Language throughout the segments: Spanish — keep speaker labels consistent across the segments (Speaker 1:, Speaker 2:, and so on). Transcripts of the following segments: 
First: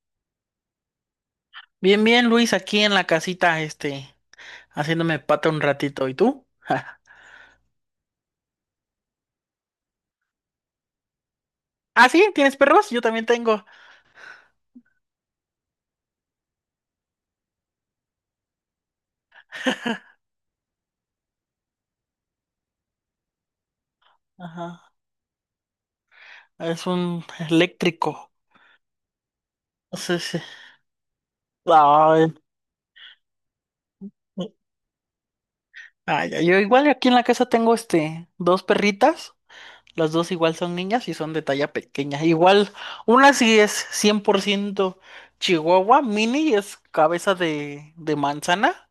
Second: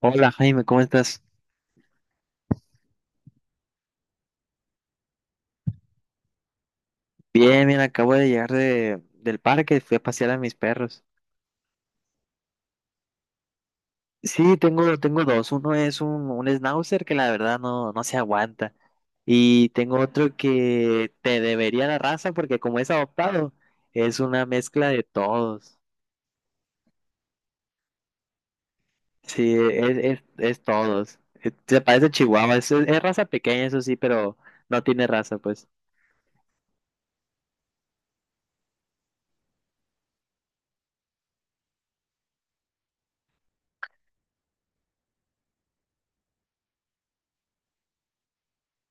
Speaker 1: Hola Jaime, ¿cómo estás?
Speaker 2: Bien, bien, Luis, aquí en la casita, haciéndome pata un ratito. ¿Y tú?
Speaker 1: Bien, bien, acabo de llegar del parque, fui a pasear a mis perros.
Speaker 2: Ah, sí, ¿tienes perros? Yo también tengo.
Speaker 1: Sí, tengo dos. Uno es un schnauzer que la verdad no se aguanta. Y tengo otro que te debería la raza porque como es adoptado, es una mezcla
Speaker 2: Ajá.
Speaker 1: de todos.
Speaker 2: Es un eléctrico.
Speaker 1: Sí, es,
Speaker 2: Sí,
Speaker 1: es,
Speaker 2: sí.
Speaker 1: es todos. Se parece a
Speaker 2: Ay,
Speaker 1: Chihuahua, es raza pequeña, eso sí, pero no tiene raza, pues.
Speaker 2: ay, ay, yo igual aquí en la casa tengo, dos perritas. Las dos igual son niñas y son de talla pequeña. Igual, una sí es 100% chihuahua, mini, es cabeza de manzana.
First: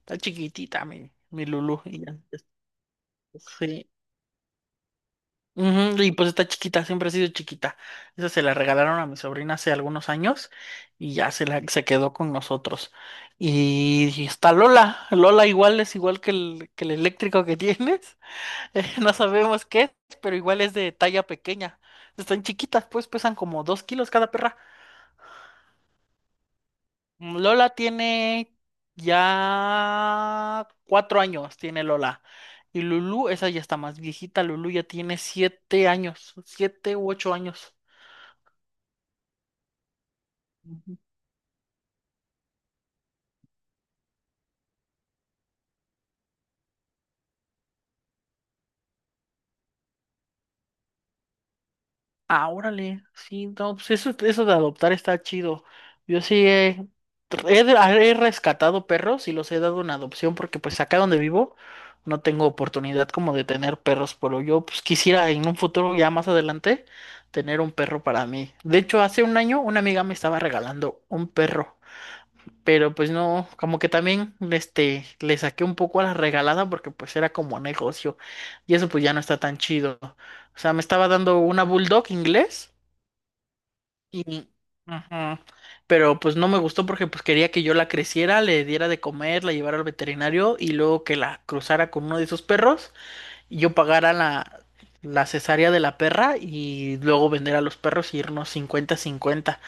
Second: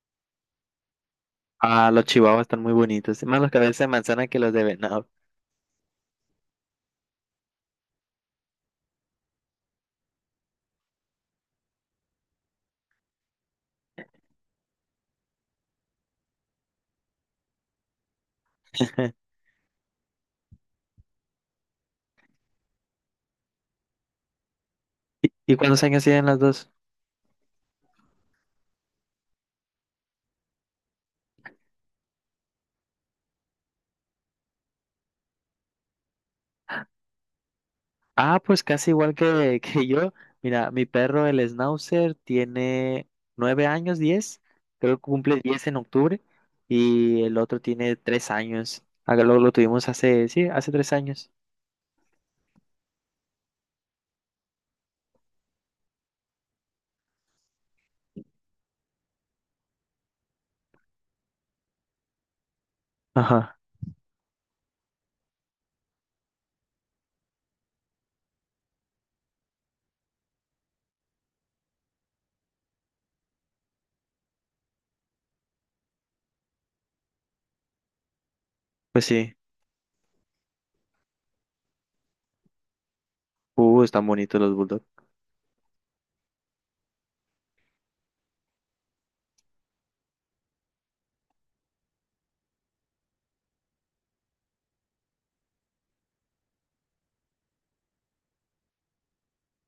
Speaker 2: Está chiquitita mi Lulu.
Speaker 1: Ah,
Speaker 2: Y
Speaker 1: los
Speaker 2: ya,
Speaker 1: chihuahuas están muy bonitos, más los cabezas de
Speaker 2: sí,
Speaker 1: manzana que los de venado.
Speaker 2: ujú, y pues está chiquita, siempre ha sido chiquita. Esa se la regalaron a mi sobrina hace algunos años y ya se quedó con nosotros. Y está Lola. Lola igual es igual que el eléctrico que tienes. No sabemos qué es, pero igual es de talla pequeña. Están chiquitas, pues pesan como 2 kilos cada perra.
Speaker 1: ¿Y cuántos años tienen las dos?
Speaker 2: Lola tiene ya 4 años, tiene Lola. Y Lulu, esa ya está más viejita. Lulu ya tiene 7 años, 7 u 8 años.
Speaker 1: Ah, pues casi igual que, que yo. Mira, mi
Speaker 2: Ujú.
Speaker 1: perro, el Schnauzer, tiene 9 años, 10. Creo que cumple 10 en octubre. Y el otro tiene 3 años. Acá lo tuvimos hace, sí, hace 3 años.
Speaker 2: Ah, órale, sí, no, pues eso de adoptar está chido. Yo sí he rescatado perros y los he dado en adopción porque pues acá donde vivo no tengo oportunidad como de
Speaker 1: Ajá,
Speaker 2: tener perros, pero yo pues quisiera en un futuro ya más adelante tener un perro para mí. De hecho, hace un año una amiga me estaba regalando un perro. Pero pues no, como que también le saqué un poco a la regalada porque pues era como negocio y eso pues
Speaker 1: pues
Speaker 2: ya no
Speaker 1: sí.
Speaker 2: está tan chido. O sea, me estaba dando una bulldog inglés
Speaker 1: Están bonitos
Speaker 2: y...
Speaker 1: los bulldogs.
Speaker 2: Ajá. Pero pues no me gustó porque pues quería que yo la creciera, le diera de comer, la llevara al veterinario y luego que la cruzara con uno de esos perros y yo pagara la cesárea de la perra y luego vender a los perros y irnos 50/50.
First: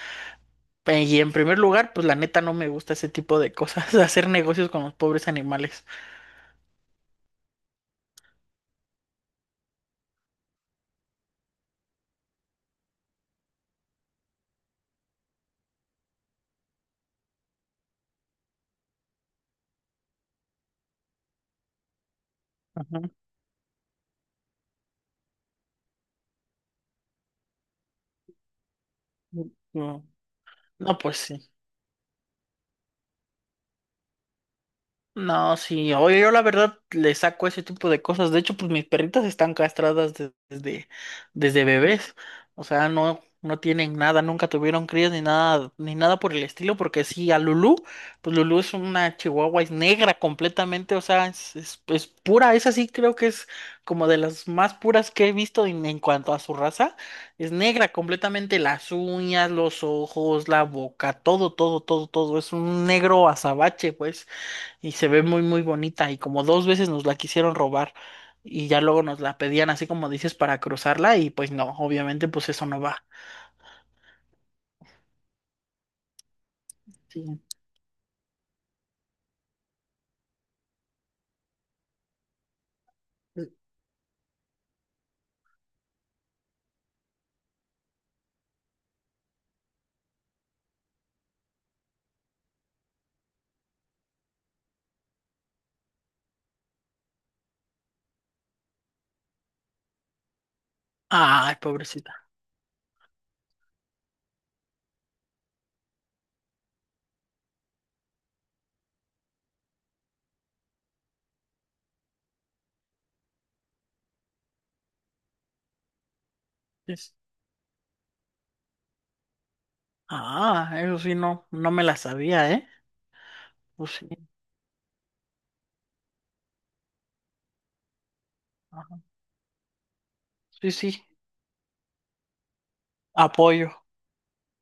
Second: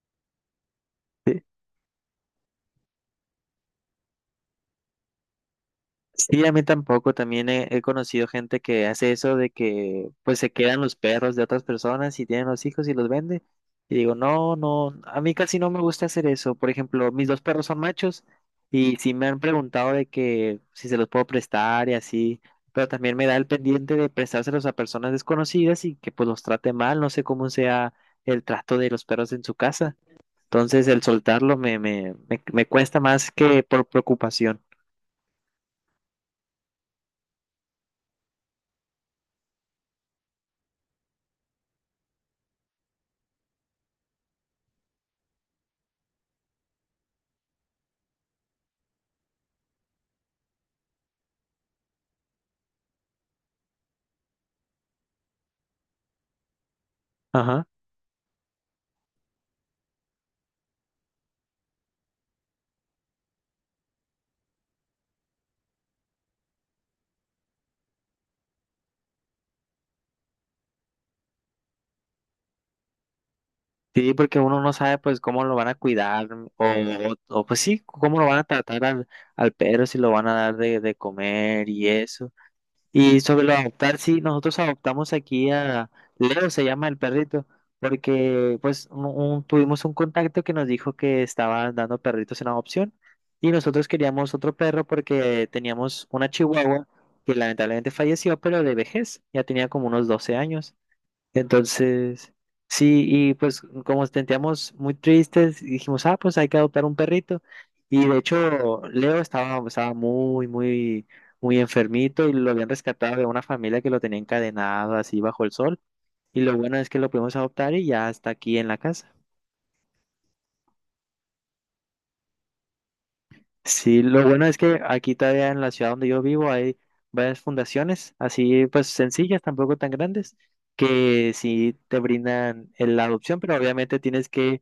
Speaker 2: Y en primer lugar, pues la neta no me gusta ese tipo de cosas, hacer negocios con los pobres animales.
Speaker 1: Sí, a mí tampoco. También he conocido gente que hace eso de que pues se quedan los perros de otras personas y tienen los hijos y los vende. Y digo, no, no, a mí casi no me gusta hacer eso. Por ejemplo, mis dos perros son machos y sí me han preguntado de que si se los puedo prestar y así, pero
Speaker 2: Ajá.
Speaker 1: también me da el pendiente de prestárselos a personas desconocidas y que pues los trate mal. No sé cómo sea el trato de los perros en su casa.
Speaker 2: No,
Speaker 1: Entonces
Speaker 2: no,
Speaker 1: el
Speaker 2: pues sí.
Speaker 1: soltarlo me cuesta más que por preocupación.
Speaker 2: No, sí, oye, yo la verdad le saco ese tipo de cosas. De hecho, pues mis perritas están castradas desde bebés. O sea, no, no tienen nada, nunca tuvieron crías ni nada, ni nada por el estilo, porque sí, a Lulú, pues Lulú es una chihuahua, es negra completamente, o sea, es pura, esa sí creo que es como de las más puras que he visto en cuanto a su raza. Es
Speaker 1: Ajá.
Speaker 2: negra completamente, las uñas, los ojos, la boca, todo, todo, todo, todo. Es un negro azabache, pues y se ve muy muy bonita y como 2 veces nos la quisieron robar y ya luego nos la pedían así como dices para cruzarla y pues no, obviamente pues eso no va.
Speaker 1: Sí, porque uno no sabe pues cómo lo van a cuidar mm, o,
Speaker 2: Sí.
Speaker 1: o o, pues sí, cómo lo van a tratar al perro, si lo van a dar de comer y eso. Y sobre lo de adoptar, sí, nosotros adoptamos aquí a Leo, se llama el perrito, porque pues tuvimos un contacto que nos dijo que estaban dando perritos en adopción y nosotros queríamos otro perro porque teníamos una chihuahua que lamentablemente falleció, pero de vejez, ya tenía como unos 12 años.
Speaker 2: Ay, pobrecita.
Speaker 1: Entonces, sí, y pues como nos sentíamos muy tristes, dijimos, ah, pues hay que adoptar un perrito. Y de hecho, Leo estaba muy, muy, muy enfermito y lo habían rescatado de una familia que lo tenía encadenado así bajo el sol. Y lo bueno es que lo
Speaker 2: Es-
Speaker 1: pudimos adoptar y ya está aquí en la casa.
Speaker 2: Ah, eso sí no, no me la sabía, ¿eh? Pues
Speaker 1: Sí,
Speaker 2: sí,
Speaker 1: lo bueno es que aquí todavía en la ciudad donde yo vivo hay varias fundaciones, así pues
Speaker 2: ajá.
Speaker 1: sencillas, tampoco tan grandes,
Speaker 2: Sí, sí,
Speaker 1: que sí te brindan la adopción, pero
Speaker 2: apoyo.
Speaker 1: obviamente tienes que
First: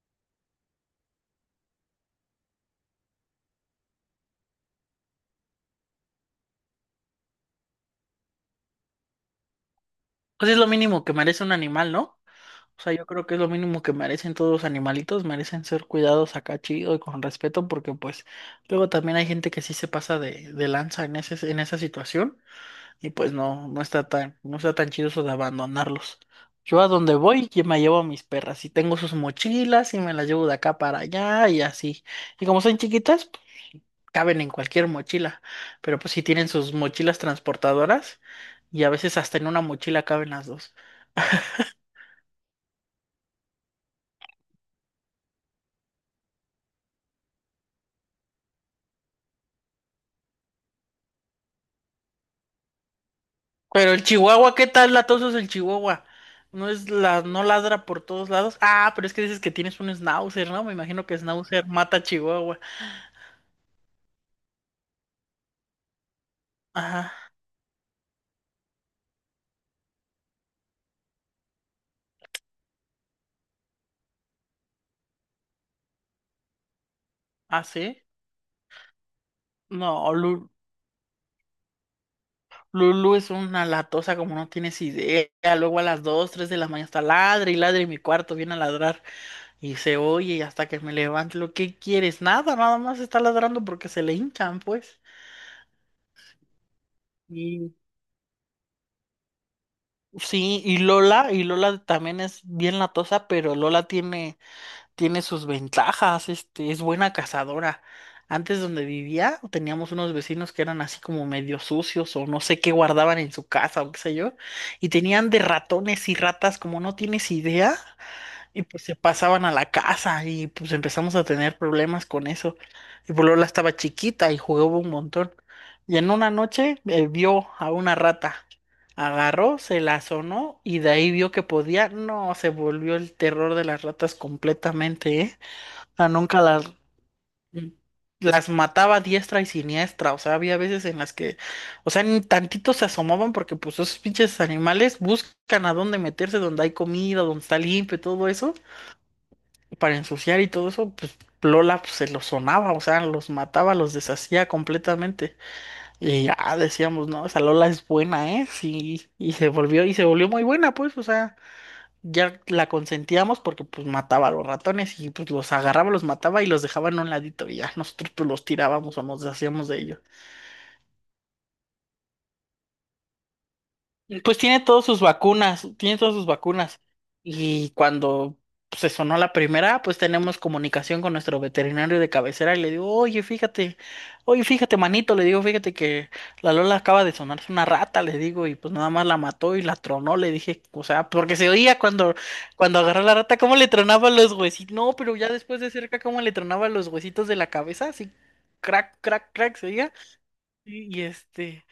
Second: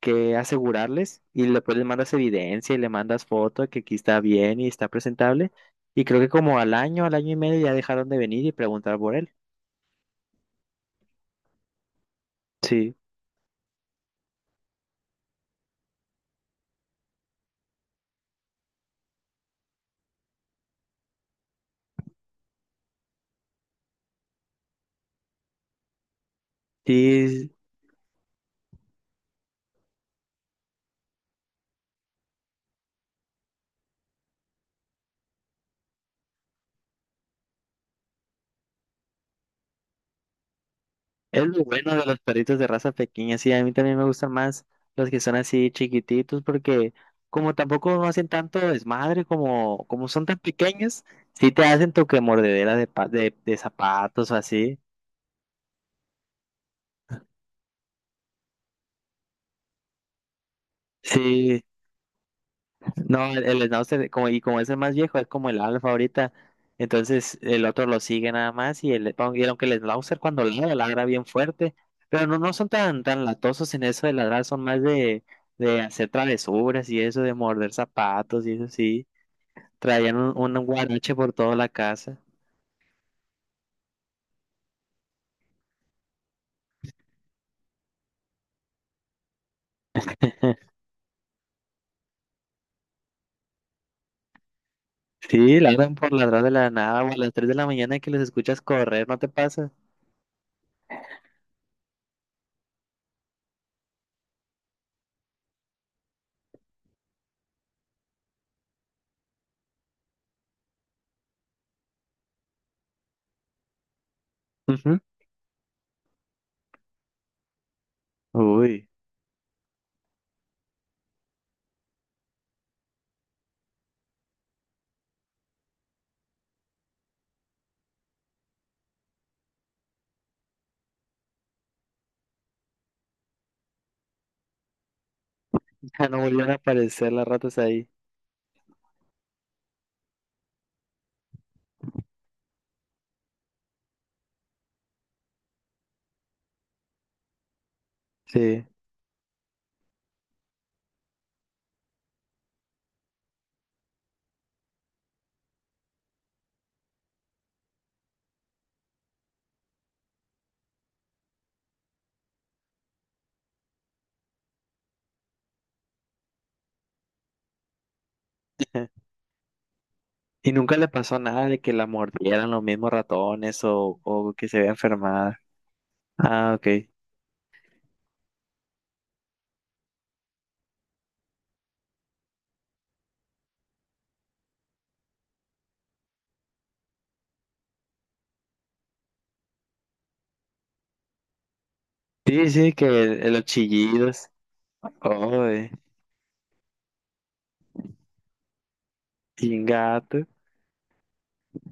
Speaker 1: que asegurarles y después les mandas evidencia y le mandas foto de que aquí está bien y está presentable. Y creo que como al año y medio ya dejaron de venir y preguntar por él.
Speaker 2: Pues es lo mínimo que merece un animal, ¿no? O sea,
Speaker 1: Sí,
Speaker 2: yo creo que es lo mínimo que merecen todos los animalitos, merecen ser cuidados acá chido y con respeto, porque pues luego también hay gente que sí se pasa de lanza en esa situación. Y pues no, no está tan chido eso de abandonarlos. Yo a donde voy,
Speaker 1: sí,
Speaker 2: yo me llevo a mis perras y tengo sus mochilas y me las llevo de acá para allá y así. Y como son chiquitas, pues, caben en cualquier mochila. Pero pues sí tienen sus mochilas transportadoras y a veces hasta en una mochila caben las dos.
Speaker 1: es lo bueno de los perritos de raza pequeña. Sí, a mí también me gustan más los que son así chiquititos porque como tampoco no hacen tanto desmadre como son tan pequeños, sí te hacen tu que mordedera de
Speaker 2: Pero el
Speaker 1: zapatos o
Speaker 2: chihuahua, ¿qué
Speaker 1: así.
Speaker 2: tal latoso es el chihuahua? No ladra por todos lados. Ah, pero es que dices que tienes un schnauzer, ¿no? Me imagino que
Speaker 1: Sí,
Speaker 2: schnauzer mata chihuahua.
Speaker 1: no, el Snauzer, y como es el más viejo, es como el alfa ahorita.
Speaker 2: Ajá.
Speaker 1: Entonces el otro lo sigue nada más y aunque el Snauzer cuando ladra, ladra bien fuerte. Pero no son tan latosos en eso de ladrar, son más de hacer travesuras y eso, de
Speaker 2: ¿Ah,
Speaker 1: morder
Speaker 2: sí?
Speaker 1: zapatos y eso sí.
Speaker 2: No,
Speaker 1: Traían un, un guarache por toda la casa.
Speaker 2: Lulu es una latosa como no tienes idea. Luego a las 2, 3 de la mañana está ladre y ladre y mi cuarto, viene a ladrar y se oye y hasta que me levante. ¿Lo que quieres? Nada, nada más está ladrando porque se le hinchan, pues.
Speaker 1: Sí, ladran por ladrar de la nada o a las 3 de la
Speaker 2: Y
Speaker 1: mañana que los escuchas correr, ¿no te pasa?
Speaker 2: sí, y Lola también es bien latosa, pero Lola tiene sus ventajas, es buena cazadora. Antes donde vivía teníamos unos vecinos que eran así como medio sucios o no sé qué guardaban en su casa o qué sé yo, y
Speaker 1: Ujú.
Speaker 2: tenían de ratones y ratas como no tienes idea. Y pues
Speaker 1: Uy,
Speaker 2: se pasaban a la casa y pues empezamos a tener problemas con eso. Y pues Lola estaba chiquita y jugaba un montón. Y en una noche vio a una rata. Agarró, se la sonó y de ahí vio que podía. No, se volvió el terror de las ratas completamente, ¿eh? O
Speaker 1: ya
Speaker 2: sea,
Speaker 1: no
Speaker 2: nunca
Speaker 1: volvieron a
Speaker 2: las,
Speaker 1: aparecer las ratas
Speaker 2: mm,
Speaker 1: ahí.
Speaker 2: las mataba a diestra y siniestra. O sea, había veces en las que, o sea, ni tantito se asomaban porque pues esos pinches animales buscan a dónde meterse, donde hay comida, donde está limpio, todo eso
Speaker 1: Sí.
Speaker 2: para ensuciar y todo eso, pues Lola pues, se los sonaba, o sea, los mataba, los deshacía completamente. Y ya decíamos, no, esa Lola es buena, ¿eh? Sí, y se volvió muy buena, pues, o sea, ya la consentíamos porque pues mataba a los ratones y pues los agarraba, los mataba y los dejaba en un ladito y ya nosotros pues los tirábamos o nos deshacíamos de ellos.
Speaker 1: Y nunca le pasó nada de que la mordieran los mismos ratones o
Speaker 2: Pues
Speaker 1: que se
Speaker 2: tiene
Speaker 1: vea
Speaker 2: todas sus
Speaker 1: enfermada.
Speaker 2: vacunas, tiene todas sus
Speaker 1: Ah, ok.
Speaker 2: vacunas. Y cuando pues, se sonó la primera, pues tenemos comunicación con nuestro veterinario de cabecera y le digo, oye, fíjate, manito, le digo, fíjate que la Lola acaba de sonarse una rata, le digo, y pues nada más la mató y la tronó, le dije, o sea, porque se oía cuando,
Speaker 1: Sí, sí,
Speaker 2: cuando
Speaker 1: que
Speaker 2: agarró la rata,
Speaker 1: los
Speaker 2: cómo le tronaba
Speaker 1: chillidos.
Speaker 2: los huesitos, no, pero ya
Speaker 1: Oh,
Speaker 2: después de cerca, cómo le tronaba los huesitos de la cabeza, así, crack, crack, crack, se oía,
Speaker 1: chingato.
Speaker 2: y y este...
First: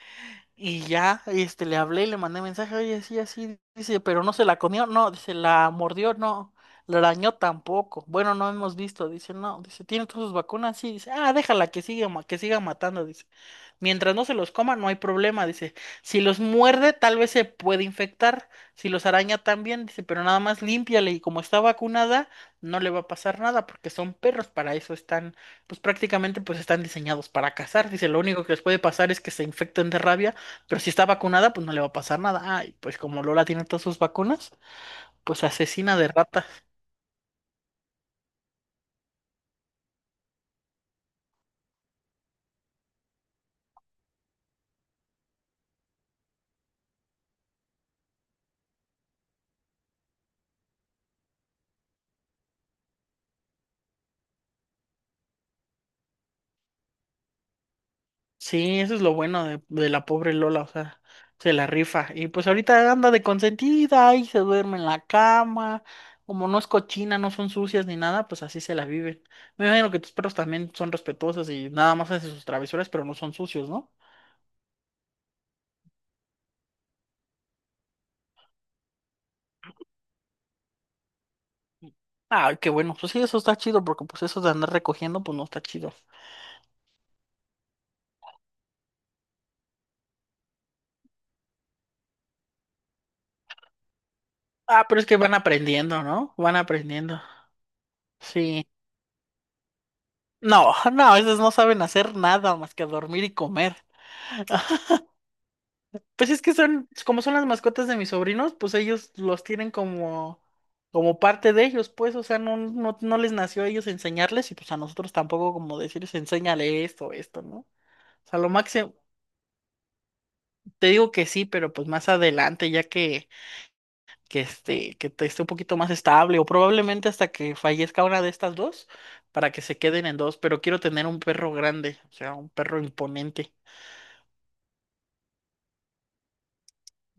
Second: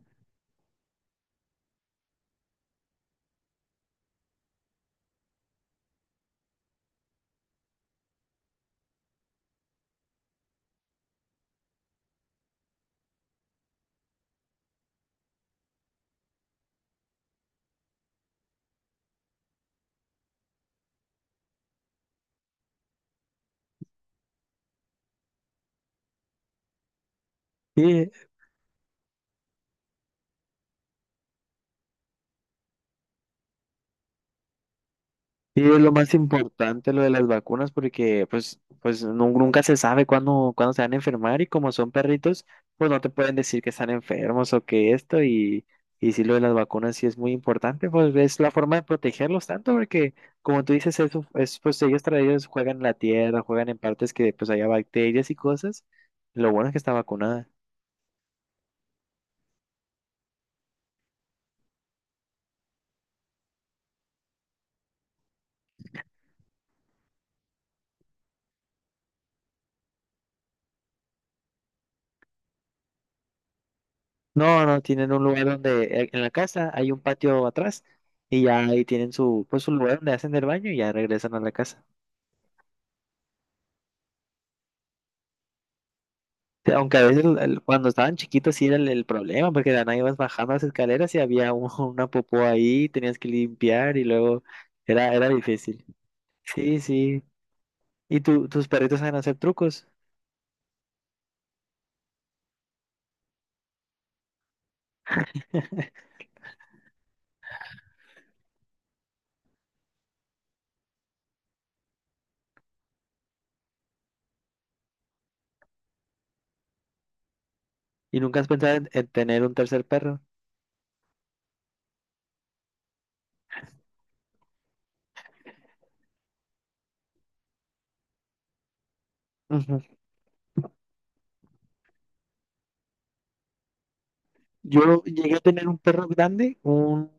Speaker 2: Y ya, le hablé y le mandé mensaje, oye, sí, así, dice, pero no se la comió, no, dice, la mordió, no, la arañó tampoco. Bueno, no hemos visto, dice, no, dice, tiene todas sus vacunas, sí, dice, ah, déjala que siga, que siga matando, dice. Mientras no se los coma, no hay problema, dice. Si los muerde, tal vez se puede infectar, si los araña también, dice, pero nada más límpiale y como está vacunada, no le va a pasar nada porque son perros, para eso están, pues prácticamente pues están diseñados para cazar, dice,
Speaker 1: Sí,
Speaker 2: lo único que les puede pasar es que se infecten de rabia pero si está vacunada, pues no le va a pasar nada. Ay, pues como Lola tiene todas sus vacunas, pues
Speaker 1: y es lo
Speaker 2: asesina de
Speaker 1: más
Speaker 2: ratas.
Speaker 1: importante lo de las vacunas porque pues nunca se sabe cuándo se van a enfermar y como son perritos, pues no te pueden decir que están enfermos o que esto y sí lo de las vacunas sí es muy importante, pues es la forma de protegerlos tanto porque como tú dices, eso es, pues ellos, ellos juegan en la tierra, juegan en partes que pues haya bacterias y cosas. Lo bueno es que está vacunada.
Speaker 2: Sí, eso es lo bueno de la pobre Lola, o sea, se la rifa. Y pues ahorita anda de consentida y se duerme en la cama. Como no es cochina, no son sucias ni nada, pues así se la viven. Me imagino que tus perros también son respetuosos y nada más hacen sus travesuras, pero no son sucios, ¿no?
Speaker 1: No, no, tienen un lugar donde en la casa hay un patio atrás y ya ahí tienen pues su lugar donde hacen el baño y ya regresan a la casa.
Speaker 2: Ay, qué bueno. Pues sí, eso está chido, porque pues eso de andar recogiendo, pues no está chido.
Speaker 1: Sí, aunque a veces cuando estaban chiquitos sí era el problema, porque de la nada ibas bajando las escaleras y había una popó ahí, tenías que limpiar y luego
Speaker 2: Ah, pero es
Speaker 1: era,
Speaker 2: que
Speaker 1: era
Speaker 2: van
Speaker 1: difícil.
Speaker 2: aprendiendo, ¿no? Van
Speaker 1: Sí,
Speaker 2: aprendiendo.
Speaker 1: sí. ¿Y
Speaker 2: Sí.
Speaker 1: tus perritos saben hacer trucos?
Speaker 2: No, no, esas no saben hacer nada más que dormir y comer. Pues es que como son las mascotas de mis sobrinos, pues ellos los tienen como parte de ellos, pues, o sea, no les nació a ellos enseñarles y pues a nosotros tampoco como decirles, enséñale esto, esto, ¿no? O
Speaker 1: ¿Y
Speaker 2: sea,
Speaker 1: nunca has
Speaker 2: lo
Speaker 1: pensado en,
Speaker 2: máximo,
Speaker 1: en tener un tercer perro?
Speaker 2: te digo que sí, pero pues más adelante, ya que te esté un poquito más estable, o probablemente hasta que fallezca una de estas dos, para que se queden en dos, pero quiero tener un perro grande, o sea, un perro imponente.
Speaker 1: Yo llegué a tener un perro grande, un,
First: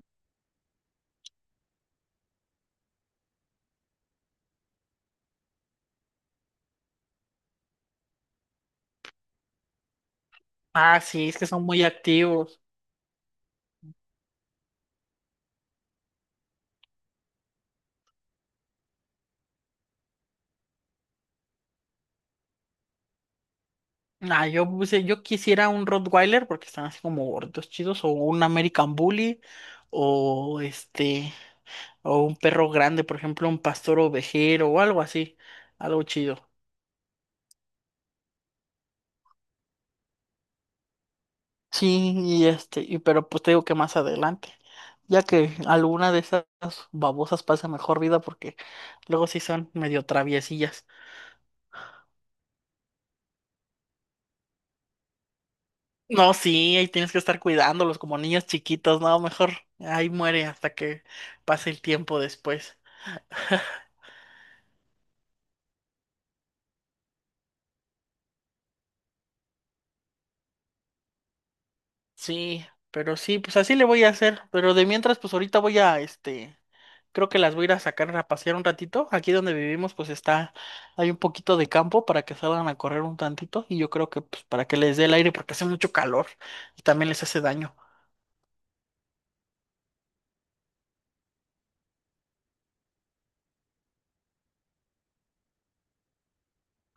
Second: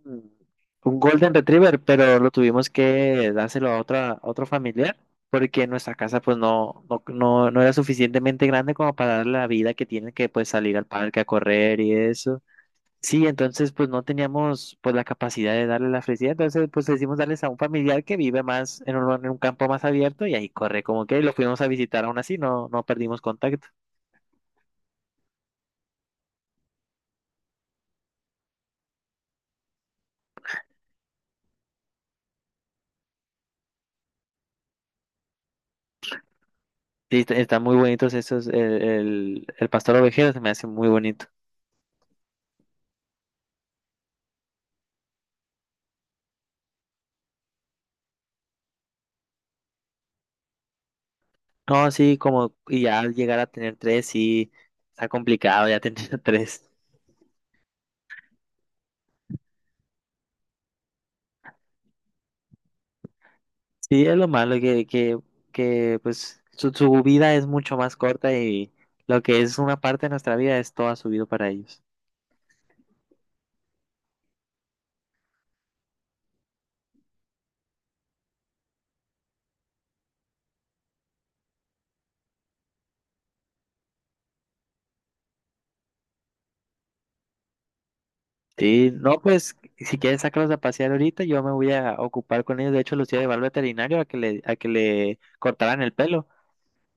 Speaker 1: un Golden Retriever, pero lo tuvimos que dárselo a otra, a otro familiar, porque nuestra casa pues no era suficientemente grande como para darle la vida que tiene que pues salir al
Speaker 2: Ah,
Speaker 1: parque a
Speaker 2: sí, es que son
Speaker 1: correr
Speaker 2: muy
Speaker 1: y eso.
Speaker 2: activos.
Speaker 1: Sí, entonces pues no teníamos pues la capacidad de darle la felicidad, entonces pues decidimos darles a un familiar que vive más en un, campo más abierto y ahí corre como que y lo fuimos a visitar aún así, no, no perdimos contacto.
Speaker 2: Ah, yo quisiera un Rottweiler porque están así como gordos, chidos, o un American Bully, o o un perro grande, por ejemplo, un pastor ovejero o algo así, algo chido.
Speaker 1: Sí, están muy bonitos esos, el pastor ovejero se me hace muy bonito.
Speaker 2: Sí, pero pues te digo que más adelante, ya que alguna de esas babosas pasa mejor vida porque luego sí son medio traviesillas.
Speaker 1: No, sí, y ya al llegar a tener tres, sí, está complicado ya tener
Speaker 2: No,
Speaker 1: tres.
Speaker 2: sí, ahí tienes que estar cuidándolos como niños chiquitos, no, mejor ahí muere hasta que pase el tiempo después.
Speaker 1: Sí, es lo malo, que pues su vida es mucho más corta y lo que es una parte de nuestra vida es toda su vida para ellos.
Speaker 2: Sí, pero sí, pues así le voy a hacer, pero de mientras, pues ahorita voy a, creo que las voy a ir a sacar a pasear un ratito. Aquí donde vivimos, pues hay un poquito de campo para que salgan a correr un tantito y yo creo que, pues, para que les dé el aire porque hace mucho calor y también les hace daño.
Speaker 1: Sí, no, pues si quieres sacarlos a pasear ahorita, yo me voy a ocupar con ellos. De hecho, los iba a llevar al veterinario a que le cortaran el pelo.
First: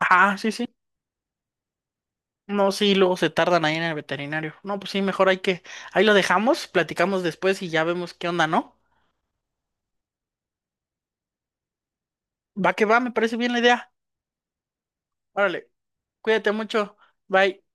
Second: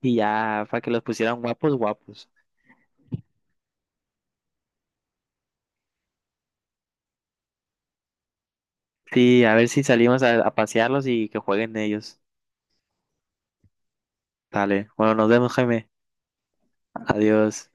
Speaker 1: Y
Speaker 2: sí, sí.
Speaker 1: ya, para que los pusieran guapos, guapos.
Speaker 2: No, sí, luego se tardan ahí en el veterinario. No, pues sí, mejor ahí lo dejamos, platicamos después y ya vemos qué onda, ¿no?
Speaker 1: Sí, a ver si salimos a pasearlos y que jueguen ellos.
Speaker 2: Va que va, me parece bien la idea.
Speaker 1: Dale. Bueno, nos vemos,
Speaker 2: Órale,
Speaker 1: Jaime.
Speaker 2: cuídate mucho. Bye.
Speaker 1: Adiós.